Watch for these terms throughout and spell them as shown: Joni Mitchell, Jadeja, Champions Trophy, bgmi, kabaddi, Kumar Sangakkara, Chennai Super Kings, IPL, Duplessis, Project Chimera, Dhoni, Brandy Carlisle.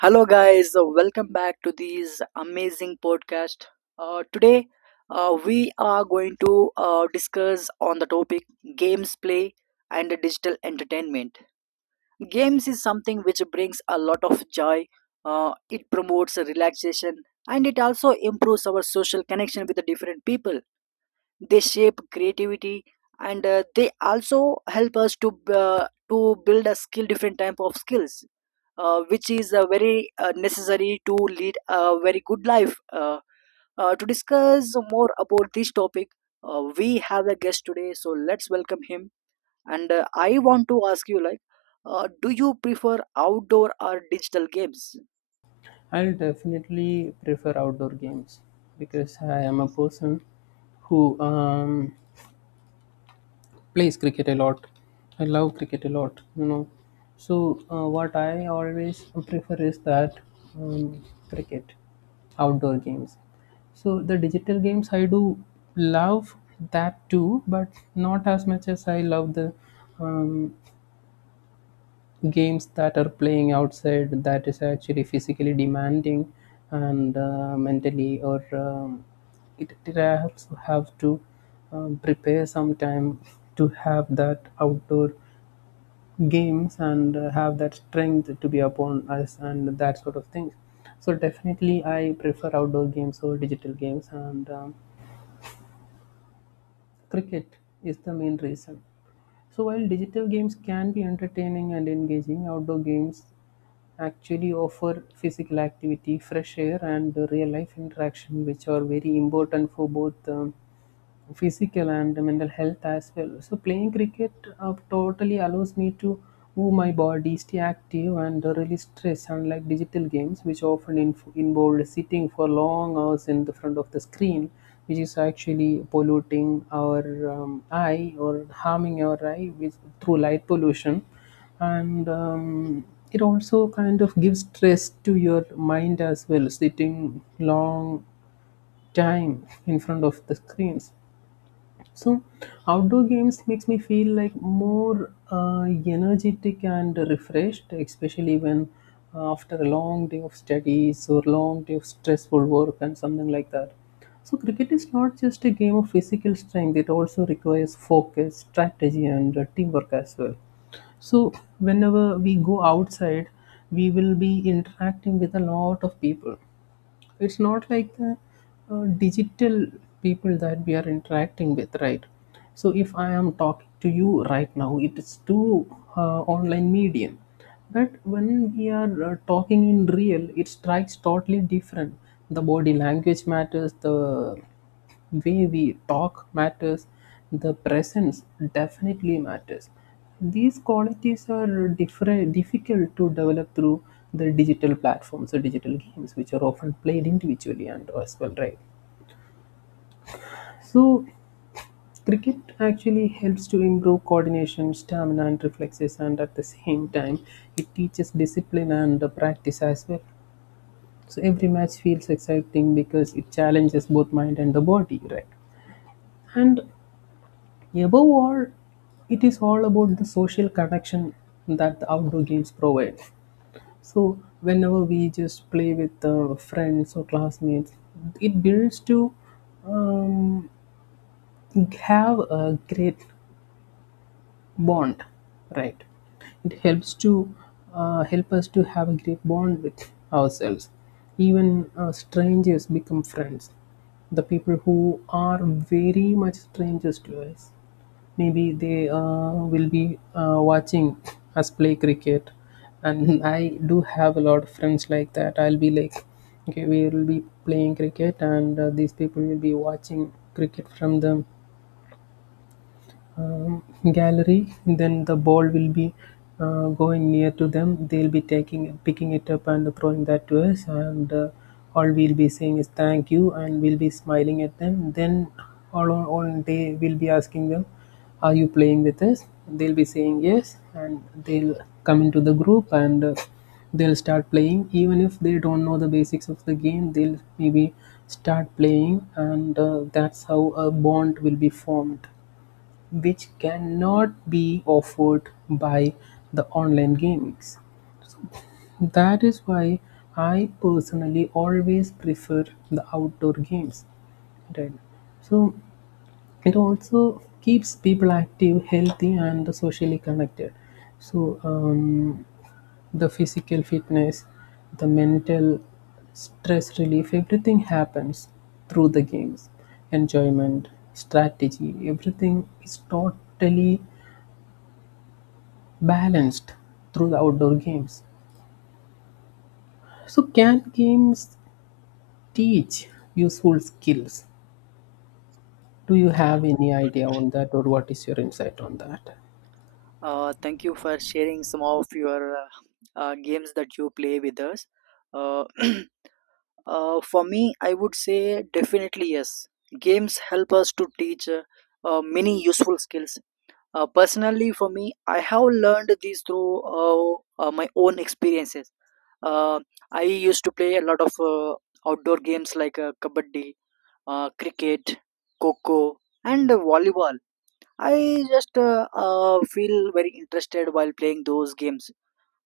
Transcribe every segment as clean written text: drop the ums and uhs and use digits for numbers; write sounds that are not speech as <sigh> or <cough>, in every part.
Hello, guys. Welcome back to this amazing podcast. Today, we are going to discuss on the topic games play and digital entertainment. Games is something which brings a lot of joy. It promotes relaxation, and it also improves our social connection with the different people. They shape creativity, and they also help us to build a skill, different type of skills, which is very necessary to lead a very good life. To discuss more about this topic, we have a guest today, so let's welcome him. And I want to ask you, like, do you prefer outdoor or digital games? I'll definitely prefer outdoor games because I am a person who plays cricket a lot. I love cricket a lot, you know. So, what I always prefer is that um, cricket, outdoor games. So, the digital games I do love that too, but not as much as I love the um, games that are playing outside that is actually physically demanding and mentally or it also have to prepare some time to have that outdoor games and have that strength to be upon us and that sort of thing. So definitely I prefer outdoor games or digital games, and cricket is the main reason. So while digital games can be entertaining and engaging, outdoor games actually offer physical activity, fresh air, and real life interaction, which are very important for both physical and mental health as well. So, playing cricket totally allows me to move my body, stay active, and release stress, unlike digital games, which often involve sitting for long hours in the front of the screen. Which is actually polluting our eye or harming our eye with, through light pollution, and it also kind of gives stress to your mind as well, sitting long time in front of the screens. So outdoor games makes me feel like more energetic and refreshed, especially when after a long day of studies or long day of stressful work and something like that. So cricket is not just a game of physical strength, it also requires focus, strategy, and teamwork as well. So, whenever we go outside, we will be interacting with a lot of people. It's not like the digital people that we are interacting with, right? So, if I am talking to you right now, it is through online medium. But when we are talking in real, it strikes totally different. The body language matters, the way we talk matters, the presence definitely matters. These qualities are different difficult to develop through the digital platforms or digital games, which are often played individually and as well, right? So cricket actually helps to improve coordination, stamina, and reflexes, and at the same time it teaches discipline and the practice as well. So every match feels exciting because it challenges both mind and the body, right? And above all, it is all about the social connection that the outdoor games provide. So, whenever we just play with friends or classmates, it builds to um, have a great bond, right? It helps to help us to have a great bond with ourselves. Even strangers become friends. The people who are very much strangers to us, maybe they will be watching us play cricket. And I do have a lot of friends like that. I'll be like, okay, we will be playing cricket, and these people will be watching cricket from the um, gallery. Then the ball will be going near to them, they'll be taking picking it up and throwing that to us, and all we'll be saying is thank you and we'll be smiling at them. Then all on all day we'll be asking them, are you playing with us? They'll be saying yes, and they'll come into the group, and they'll start playing even if they don't know the basics of the game. They'll maybe start playing, and that's how a bond will be formed, which cannot be offered by the online games. That is why I personally always prefer the outdoor games. Right. So it also keeps people active, healthy, and socially connected. So the physical fitness, the mental stress relief, everything happens through the games. Enjoyment, strategy, everything is totally balanced through the outdoor games. So, can games teach useful skills? Do you have any idea on that, or what is your insight on that? Thank you for sharing some of your games that you play with us. uh, <clears throat> for me, I would say definitely yes. Games help us to teach many useful skills. Personally, for me, I have learned these through my own experiences. Uh, I used to play a lot of outdoor games like kabaddi, cricket, coco, and volleyball. I just feel very interested while playing those games,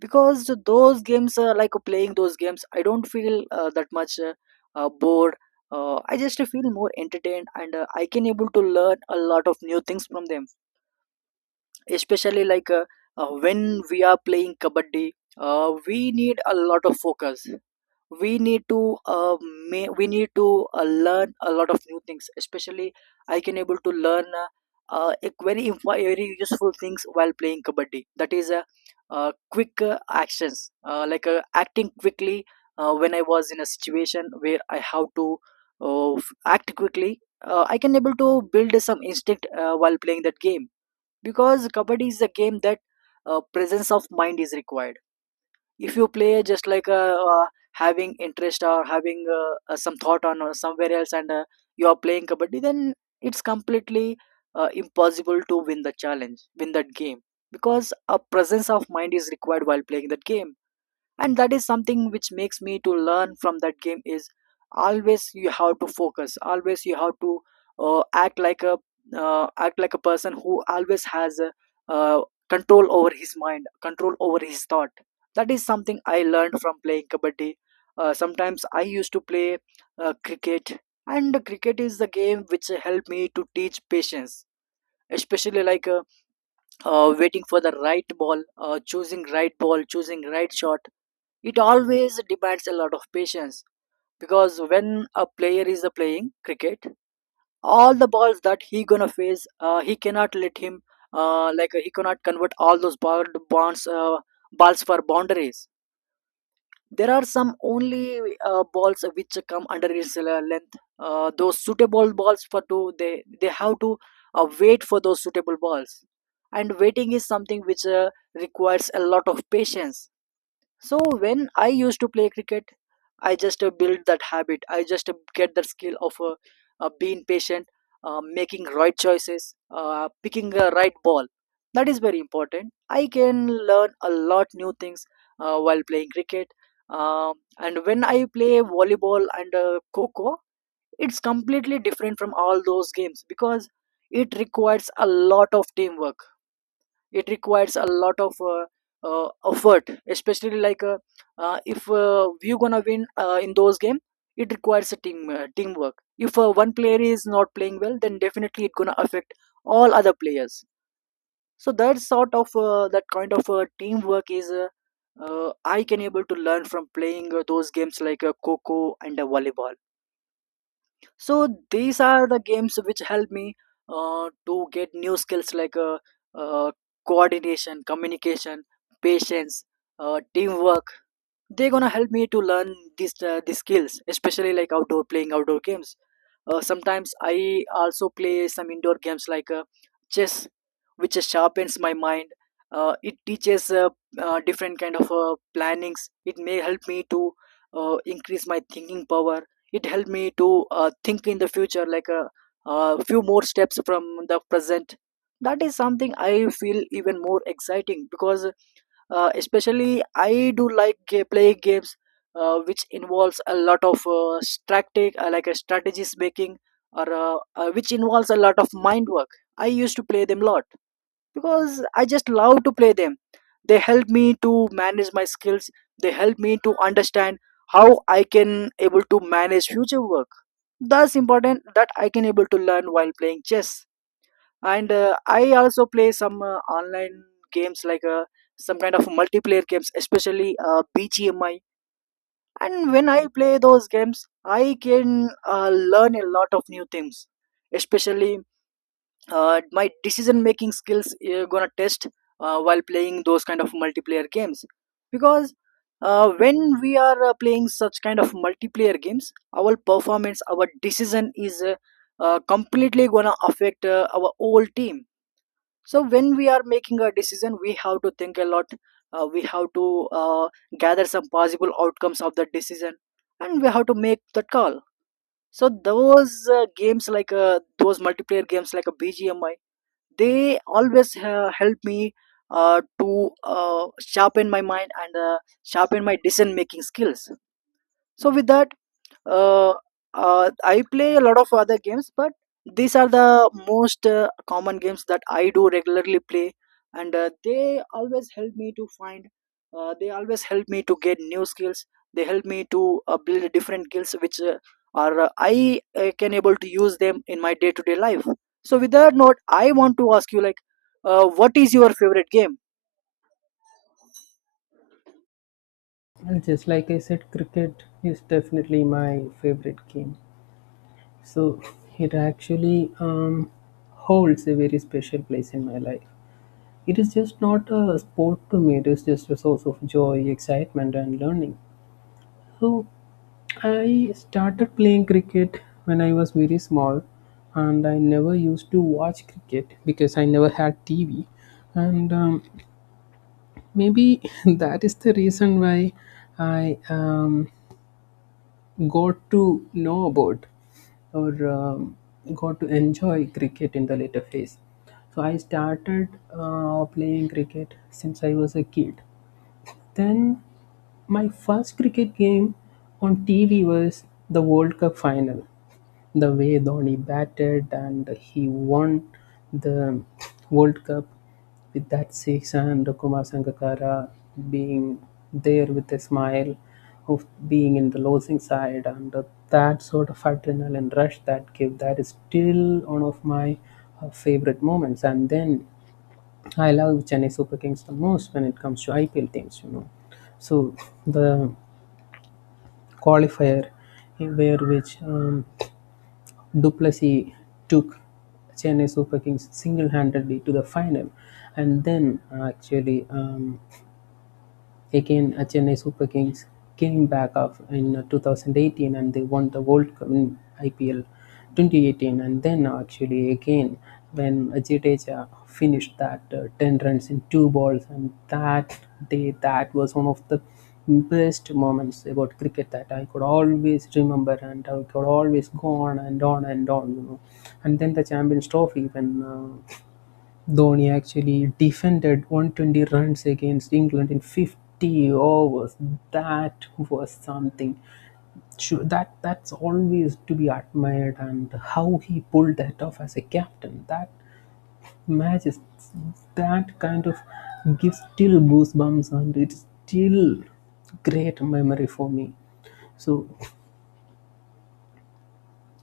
because those games like playing those games, I don't feel that much bored. I just feel more entertained, and I can able to learn a lot of new things from them, especially like when we are playing kabaddi. We need a lot of focus. We need to we need to learn a lot of new things. Especially I can able to learn a very very useful things while playing kabaddi, that is quick actions, like acting quickly. When I was in a situation where I have to act quickly, I can able to build some instinct while playing that game, because kabaddi is a game that presence of mind is required. If you play just like having interest or having some thought on somewhere else, and you are playing kabaddi, then it's completely impossible to win the challenge, win that game, because a presence of mind is required while playing that game. And that is something which makes me to learn from that game is always you have to focus, always you have to uh, act like a act like a person who always has a, uh, control over his mind, control over his thought. That is something I learned from playing kabaddi. Sometimes I used to play cricket, and cricket is the game which helped me to teach patience, especially like waiting for the right ball, choosing right ball, choosing right shot. It always demands a lot of patience, because when a player is playing cricket, all the balls that he gonna face, he cannot let him like he cannot convert all those ball bonds, balls for boundaries. There are some only balls which come under its length. Those suitable balls for two, they have to wait for those suitable balls, and waiting is something which requires a lot of patience. So when I used to play cricket, I just built that habit. I just get that skill of being patient, making right choices, picking the right ball. That is very important. I can learn a lot new things while playing cricket. And when I play volleyball and coco, it's completely different from all those games, because it requires a lot of teamwork. It requires a lot of effort, especially like if we gonna win in those game, it requires a teamwork. If one player is not playing well, then definitely it gonna affect all other players. So that sort of that kind of teamwork is I can able to learn from playing those games like coco and volleyball. So these are the games which help me to get new skills like uh, coordination, communication, patience, teamwork. They're gonna help me to learn these skills, especially like outdoor, playing outdoor games. Sometimes I also play some indoor games like chess, which sharpens my mind. It teaches different kind of plannings. It may help me to increase my thinking power. It helped me to think in the future, like a few more steps from the present. That is something I feel even more exciting, because especially I do like playing games which involves a lot of strategic like a strategies making, or which involves a lot of mind work. I used to play them lot because I just love to play them. They help me to manage my skills. They help me to understand how I can able to manage future work. That's important, that I can able to learn while playing chess. And I also play some online games like some kind of multiplayer games, especially BGMI. And when I play those games, I can learn a lot of new things, especially my decision making skills gonna test while playing those kind of multiplayer games, because when we are playing such kind of multiplayer games, our performance, our decision is completely gonna affect our whole team. So when we are making a decision, we have to think a lot. We have to gather some possible outcomes of the decision, and we have to make that call. So those games like those multiplayer games like a BGMI, they always help me to sharpen my mind and sharpen my decision making skills. So with that, uh, I play a lot of other games, but these are the most common games that I do regularly play, and they always help me to find. They always help me to get new skills. They help me to build different skills which are I can able to use them in my day to day life. So with that note, I want to ask you, like, what is your favorite game? Well, just like I said, cricket is definitely my favorite game. So, <laughs> it actually holds a very special place in my life. It is just not a sport to me, it is just a source of joy, excitement, and learning. So I started playing cricket when I was very small, and I never used to watch cricket because I never had TV, and maybe <laughs> that is the reason why I got to know about or got to enjoy cricket in the later phase. So I started playing cricket since I was a kid, then my first cricket game on TV was the World Cup final. The way Dhoni batted and he won the World Cup with that six, and Kumar Sangakkara being there with a smile of being in the losing side, and that sort of adrenaline rush that gave, that is still one of my favorite moments. And then I love Chennai Super Kings the most when it comes to IPL teams, you know. So the qualifier where which Duplessis took Chennai Super Kings single-handedly to the final, and then Chennai Super Kings came back up in 2018 and they won the World Cup in IPL 2018. And then, actually, again, when Jadeja finished that 10 runs in two balls, and that day, that was one of the best moments about cricket that I could always remember, and I could always go on and on and on, you know. And then the Champions Trophy when Dhoni actually defended 120 runs against England in 50 overs. That was something. Sure, that that's always to be admired, and how he pulled that off as a captain. That matches, that kind of gives still goosebumps, and it's still great memory for me. So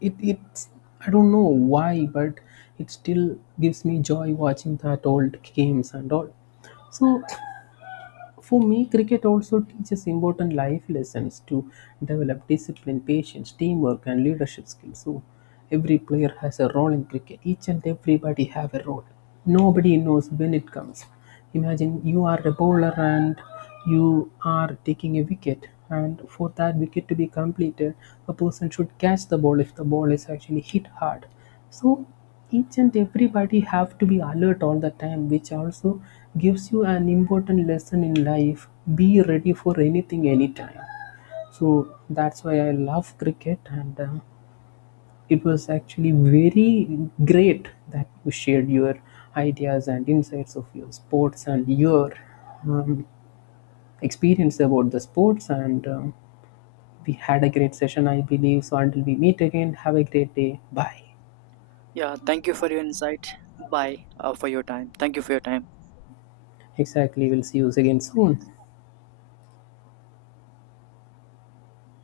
it's I don't know why, but it still gives me joy watching that old games and all. So for me, cricket also teaches important life lessons to develop discipline, patience, teamwork, and leadership skills. So, every player has a role in cricket. Each and everybody have a role. Nobody knows when it comes. Imagine you are a bowler and you are taking a wicket, and for that wicket to be completed, a person should catch the ball if the ball is actually hit hard. So each and everybody have to be alert all the time, which also gives you an important lesson in life: be ready for anything anytime. So that's why I love cricket, and it was actually very great that you shared your ideas and insights of your sports and your um, experience about the sports, and we had a great session, I believe. So until we meet again, have a great day, bye. Yeah, thank you for your insight. Bye, for your time. Thank you for your time. Exactly. We'll see you again soon.